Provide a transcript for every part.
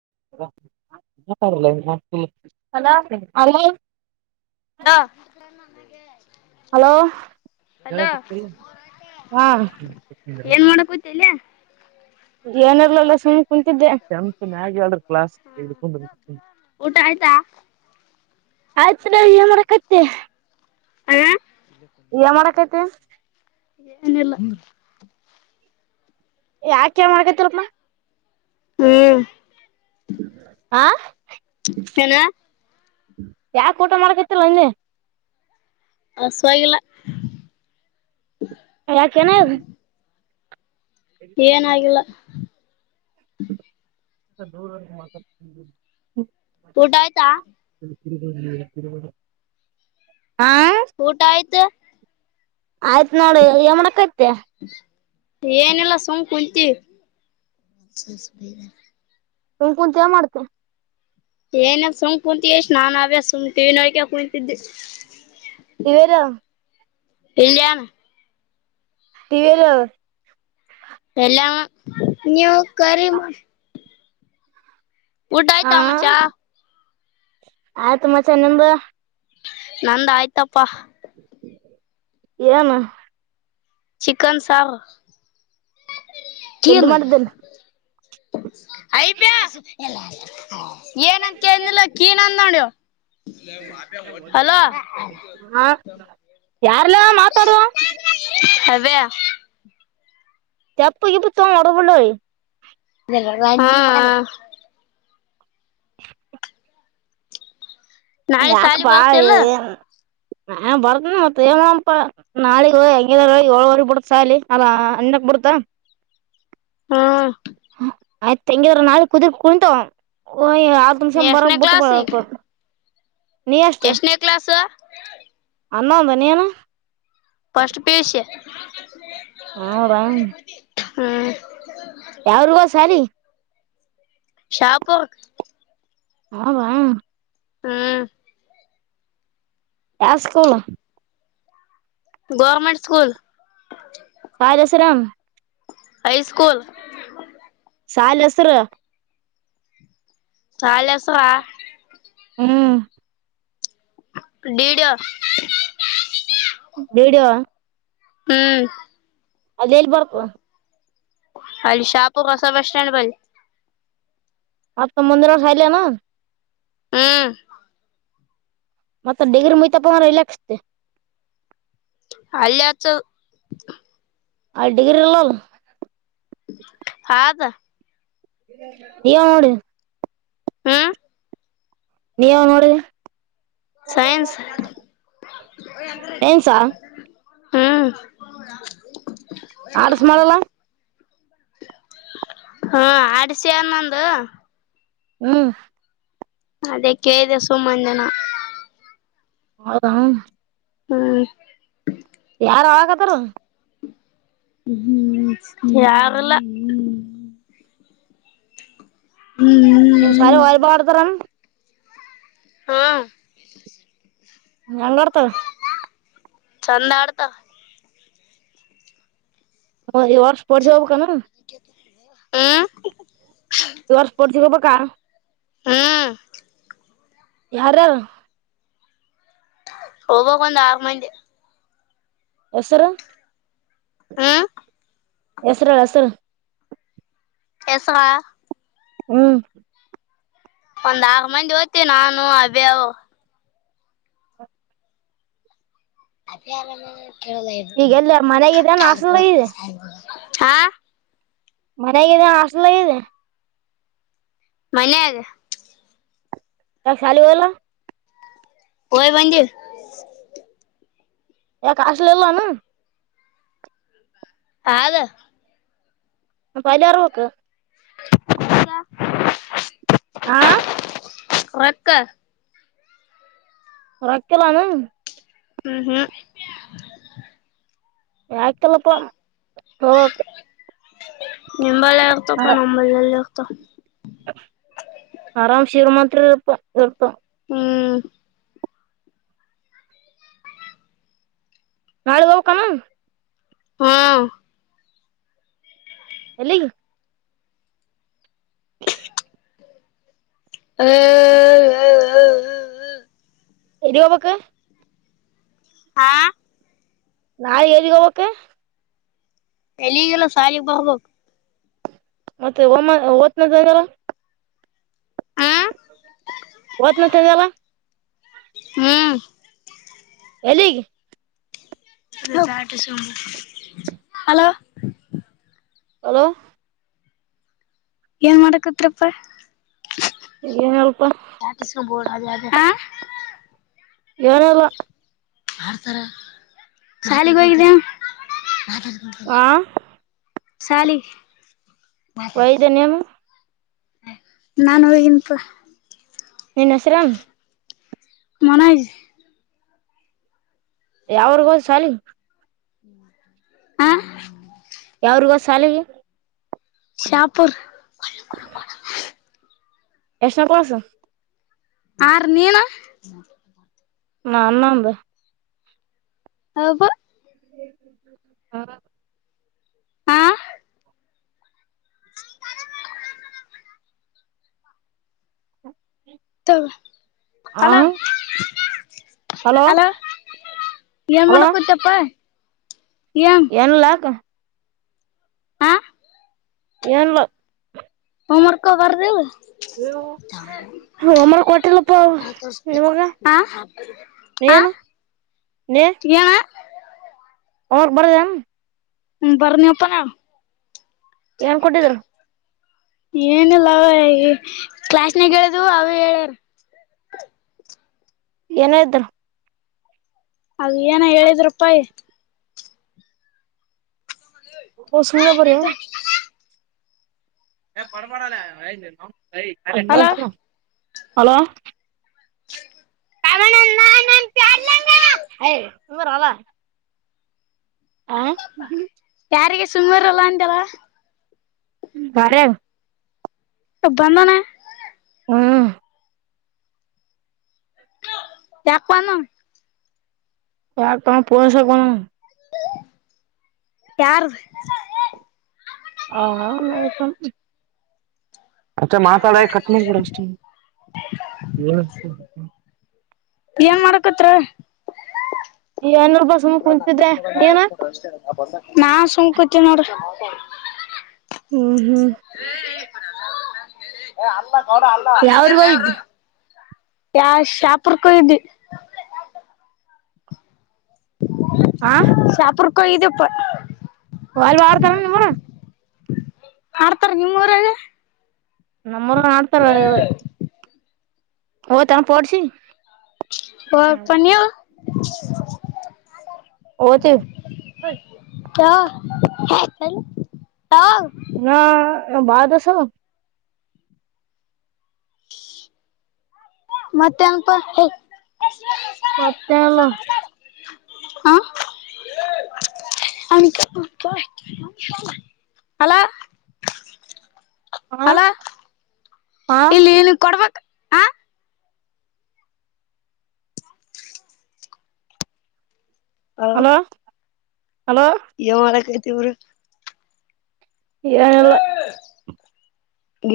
[inaudible] ಹಾ hello hello ಹಾ ಏನ್ ಮಾಡಕೂತಿಲ್ಲ ಏನಾರಲ್ಲಲ್ಲ ಸುಮ ಕುಂತಿದ್ದೆ ಚಮ್ ಚೆನ್ನಾಗಿ ಹೇಳರು ಕ್ಲಾಸ್ಕೊಂಡ ಊಟ ಆಯ್ತಾ ಆಯ್ ಚ ನ ಏ ಮಾಡರಕತ್ತ ಹ ಇ ಮಾಡರ ಕೈತೆ ಏನಲ್ಲ ಯಾಕಮ ಆಗತಿಲ್ಪ್ ಹ್ಮ್ ಆ ಏನ ಯಾಕ ಊಟ ಮಾಡಕತ್ತಿಲ್ಲ ಅಂದೆ ಹಸುವಾಗಿಲ್ಲ ಅಯಾ ಕೆನದು ಏನಾಗಿಲ್ಲ ದ ಮಾಡ ಊಟಯ್ತಾ ಹಾ ಊಟ ಆಯ್ತು. ಆಯ್ತ್ ನೋಡ ಏನ ಮಾಡಕತ್ತಿ ತ್ತ ಏನಲ್ಲ ಸುಮ್ ಕುಂತಿವಿ ಸುಮ್ ಕುಂತ ಏನ ಮಾಡ್ತೀರಿ ಏನ ಸುಮ್ ಕುೂಂತ ಎಷ್ಟ್ ನಾನನ್ ಅಭ್ಯ ಸುಮ್ ಟಿವಿ ನೋಡಕ ಕುೂಂತಿದ್ದಿವಿ ನೀವೇರ ಇಲ್ಲಿಯಾನ ದಿವಲ್ಲ ಎಲ್ಲ ನೀವು ಕರೆ ಮಾಡಿ ಹಾ ಊಟಯ್ತಾ ಮಚ್ಚಾ ಆಯ್ತು ಮಚ್ಚಾ ನಿಮ್ದ ನಂದ ಆಯ್ತಪ್ಪಾ ಏನ ಚಿಕನ್ ಸಾರ ಎಲ್ಲಿ ಮಾಡಿದ್ದಲ್ಲ ಹ ಅಐ ಬ್ಯಾಸ ಎಲ್ಲ ಏನಂತಿ ಕೇಳಿದನಿಲ್ಲ ಕೀನಂದ ನೋಡ ಇವ ಹಲೋ ಯಾರ್ಲ್ಲ ಮಾತಾಡುವ ಹವೇ ಚಪ್ಪು ಇ ಬ ಚ ಹೊಡಬಳ್ಳ ಇ [unintelligible] [inaudible] ನಾಳೆ ಯಾಕ ಸಾಲಿ ಬಾ ಬರ್ತಿಲ್ಲ ಹ ಬರ್ತನ ಮತ್ತತ್ ಪ ನಾಳಗ ಹೆಂಗ ಏಳೂವರಿಗ ಬಿಡತ್ ಶಾಲಿ ಅಲ್ಲ ಅನರಡುಕ್ ಬಿಡತಾ ಹಾ ಆಯ್ತು ತೆಂಗಿದ್ರ ನಾಳ ಕುದರಿ ಕುಂತವ ಆ ತುಮ ಶ ಬರ ಎಷ್ಟನೇ ಬುಟ್ಟು ಕ್ಲಾಸ್ ಪಡ ನಿ ಎಸ್ಟ್ ಎಷ್ಟನೇ ಕ್ಲಾಸ್ [unintelligible] ಅನೂಂದು ನೀ ಫಸ್ಟ್ ಪಿಯುಸಿ ಹಾ ರಾ ಹ್ಮ ಯಾವರಗೂತಿ ಶಾಲಿಗ ಶಾಪುರಕ ಹೌದ ಹ್ಮ್ ಯಾವ ಸ್ಕೂಲ್ ಗೌರ್ಮೆಂಟ್ ಸ್ಕೂಲ್ ರಾಜಾಜಸರಾಮ ಹೈ ಸ್ಕೂಲ್ ಸಾಲಿ ಹೆಸ್ರು ಶಾಲಿ ಹೆಸರಾ ಹ್ಮ ಡಿಡಿಯೋ [unintelligible] ಡಿಡಿಯೋ ಹ್ಮ್ ಅದ ಎಲ್ಲಿ ಬರ್ತವಾ ಅಲ್ಲಿ ಶಾಪುರ ಹೊಸ ಬಸ್ ಸ್ಟ್ಯಾಂಡ್ ಬಲ್ಲಿ ಮತ್ತ ಮುಂದಿನ ವರ್ಷ ಅಲ್ಲೇನು ಹ್ಮ ಮತ್ತತ್ ಡಿಗ್ರ ಮುಯ್ತಪ್ಪಂದ್ರ ರಿಲಯಕ್ಸ್ತೆ ಅಲ್ಲೇ ಹಚ್ಚೋದು ಆ ಡಿಗ್ರಿ ಎಲ್ಲಲ್ಲ ಹಾದ ಅವಣ [unintelligible] ಹಾ. ನೀ ಯಾವಾಗ ನೋಡಿಡಿ. ಸೈನ್ಸ್ ನ್ಸ [inaudible] ಹ್ಮ ಆಡ್ಸ್ ಮಾಡಲ್ಲಾ. ಹಾ ಆಡ್ಸೆ ಅದ ನಂದ. ಹ್ಮ್ ಅದೇ ಕೇಳಿದೆ ಸುಮ್ಮ ಅನ್ನಿ ನಾ. ಹೌದ. ಹ್ಮ್. ಯಾರ ಅಲ್ಲಾಕತ್ತರು. ಹ್ಮ್ ಯಾರಲ್ಲ. ಹ್ಮ್ ನೀನ್ ಶಾಲಿಯಾಗ್ ವಾಲಿಬಾಲ್ ಆಡ್ತಾರ ಏನ್. ಹಾ ಹೆಂಗ ಆಡ್ತವೇ. ಚಂದ ಆಡ್ತಾವ್ ಹ ಈ ವರ್ಷ ಸ್ಪೋರ್ಟ್ಸ್ ಹೋಗಬೇಕು ಏನ. ಹಾ ಈ ವರ್ಷ ಸ್ಪೋರ್ಟ್ಸಗ ಹೋಗ್ಬೇಕು. ಕ್ಕ. ಹ್ಮ್. ಯಾರ. ಹೋಗೋದ ಒಂದ್ ಆರ್ ಮಂದಿ. ಹೆಸರ. ಹ ಹೆಸರ ಹೇಳ್ ಹೆಸರು. ಹೆಸರಾ. ಹ್ಮ್. ಒಂದ ಆರ್ ಮಂದಿ ಹೋಗ್ತೀವಿ ನಾನು ಅಭ್ಯಾ ಅವು. ಅಭ್ಯಾ ಅದು ಈಗ ಕೆಲ್ಲಾಲಗೇತಿ. ಎಲ್ಲಿ ಮನ್ಯಾಗಿದೇನ ಹಾಸ್ಟೆಲ್ದಾಗ ಇದೆ ಹಾ ಮನ್ಯಾಗ ಅದಿ ಏನ್ ಹಾಸ್ಟೆಲ್ದಾಗ ಅದಿ ಮನ್ಯಾಗ. ಮತ್ತ ಶಾಲಿಗ ಹೋಗಲ್ಲ. ಹೋಗಿ ಬಂದಿ. ಯಾಕ ಹಾಸ್ಟೆಲ್ ಇಲ್ಲೇನು. ಅದ. ಅ ಅಲ್ಯರ ವೋಕ್ಕ [inaudible] ಅ ಹಾ ರೊಕ್ಕ. ರೊಕ್ಕ ಇಲ್ಲೇನು. ಹ್ಮ್ ಹ್ಮ್ ಯಾಕ ಇಲ್ಲಪ್ಪ ಹ್ಮ್. [inaudible] ನಿಂಬಲ್ಲ ಆಗ್ತಪ್ಪ ನಂಬಲ್ಲಲ್ ತ್ತ ಆರಾಮ್ ಶಿರಮತ್ರಿ ಇಪ ಇರ್ಪ ಹ್ಮ್ ನಾಳೆ ಹೋಗಕಮ್ಮ ಹಾ ಎಲ್ಲಿಗೆ [inaudible] ಹ ಹ ಹ ಎಲ್ಲಿಗೆ ಹೋಗ್ಬೇಕಾ ಹಾ ನಾ ಎಲ್ಲಿಗೇಹೋಗ್ಬೇಕಾ ಎಲ್ಲಿಗೆಲ್ಲ ಸಾಲಿಗೆ ಬಾ ಹೋಗ್ಬೇಕು ಮತ್ತೆ ಹ ಓತ್ನದನಲ್ಲ ಹ್ಮ್ ಒದತನ ಅಂದಲ್ಲ ಹ್ಮ್ ಎಲ್ಲಿಗೆ ಹಲೋ ಹಲೋ ಏನ್ ಮಾಡಾಕತ್ತೀರ್ ಪ ಏನಿಲ್ಲಪ್ಪ ತಾಟಿಸ್ಕೊಂಡ್ ಹೋಗು ಏನಿಲ್ಲ ಸಾಲಿಗೆ ಹೋಗಿದ್ದೆನ ಆ ಸಾಲಿಗೆ ವೈದ್ಯನ ನಾನ ಹೋಗಿನಪ್ಪ ನಿನ್ ಹೆಸರೇನು ಮನೋಜ್ ಯಾವೂರು ಶಾಲಿ ಹ ಯಾವೂರಿಗೆ ಹೋದ ಸಾಲಿಗೆ ಶಾಪುರ್ ಎಷ್ಟನ ಕ್ಲಾಸ್ ಆರ ನೀನ ನಾ ನಂಬ ಹಬ ಹಾ ಹ ಆ ಹಲೋ ಹಲೋ ಏನ ಮಾಡಕತಪ್ಪ ಎನ್ ಲಾಕ್ ಹ ಏನ್ಲಾ ಹೋಮ್ ವರ್ಕ್ ಬರ್ದಿಲ್ಲ ಒಮ್ಮ ಕೊಟ್ಟಿಲ್ಲಪ್ಪ ನಿಮಗ ಹ ಹ [unintelligible] ಏನ ಔರ್ ಬರೆಯಮ್ ಹ್ಮ್ ಬರ್ನಿ ಅಪ್ಪನ ಏನ್ ಕೊಟ್ಟಿದ್ರು ಏನಿಲ್ಲ ಕ್ಲಾಸ್ನಾಗ ಹೇಳಿದುವು ಅವೇ ಹೇಳ್ಯಾರ ಏನ ಇದ್ರು ಅದ ಏನ ಹೇಳಿದ್ ರೂಪಾಯಿ ಓ ಸಿಂಗ ಬಾರಿಯ ಏ ಪರಪಾಡಲ್ಲ ಅಯ್ ನ ಅಲೋ [unintelligible] ಹಲೋ [unintelligible] ಇವರ ಅಲ ಹ ಯಾರಿಗೆ ಸುಮಾರಲ್ಲ ಅಂದೆಲ್ಲ ಬರಿವ್ ಇಬ್ಬಂದಣ ಹ್ಮ ಚಾಪ್ವನ ಯಾ ತಮ್ ಪೋಸಗಣ ಯಾರ್ ಆ ತ ಏನ್ ಮಾಡಕತ್ರ ಯನು ನಾ ಸುಂಕಟ್ಟ ನೋಡ [unintelligible] ಹ್ಮ್ ಹ್ಮ್ ಯಾವ್ರಗ ಹೋಗಿದ್ದೆ ಯ ಶಾಪುರ್ಕೂ ಕೊ ಇದ್ದಿ ಆ ಕೊ ಇದುಪ್ಪ ಒಲ್ ಬಾರತ [unintelligible] ಮಾಡ್ತಾರ ನಿಮ್ಮೂರಾಗ ನಮ್ಮೂರು ಮಾಡ್ತಾರೆ ಹ ತಮ ಪೋಡಿಸಿ ಪ ಪನಿಯಾ ಓದಿವ್ ಕ್ಯಾ ಹೇ ಬೈಲಿ ಯಾ ನಾ ಅ ಬಾದುಸ ಮತ್ತೆಂಗಪ ಹೇ ಮತ್ತೇಳು ಹಾ ಅಲೋ ಹಾ ಹಲೋ ಹಾ ಇಲ್ಲಿ ನೀವ್ ಕೊಡಬೇಕ್ ಆ ಹಲೋ ಹಲೋ ಯೋ ತಿವ್ರಿ ಏನಿಲ್ಲ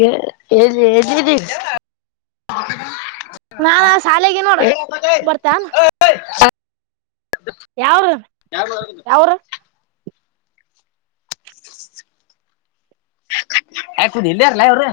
ಎಲ್ ಎಲ್ಲಿ ಎಲ್ಲಿದ್ದಿ [inaudible] ನಾನ ಶಾಲೆಗೆ ನೋಡ ಯಾವ್ರು ಯಾವೂರು ಆ ಕುದುರ್ನಿಂದ್ಯದ್ರುಲ್ಯ ಅವ್ರ್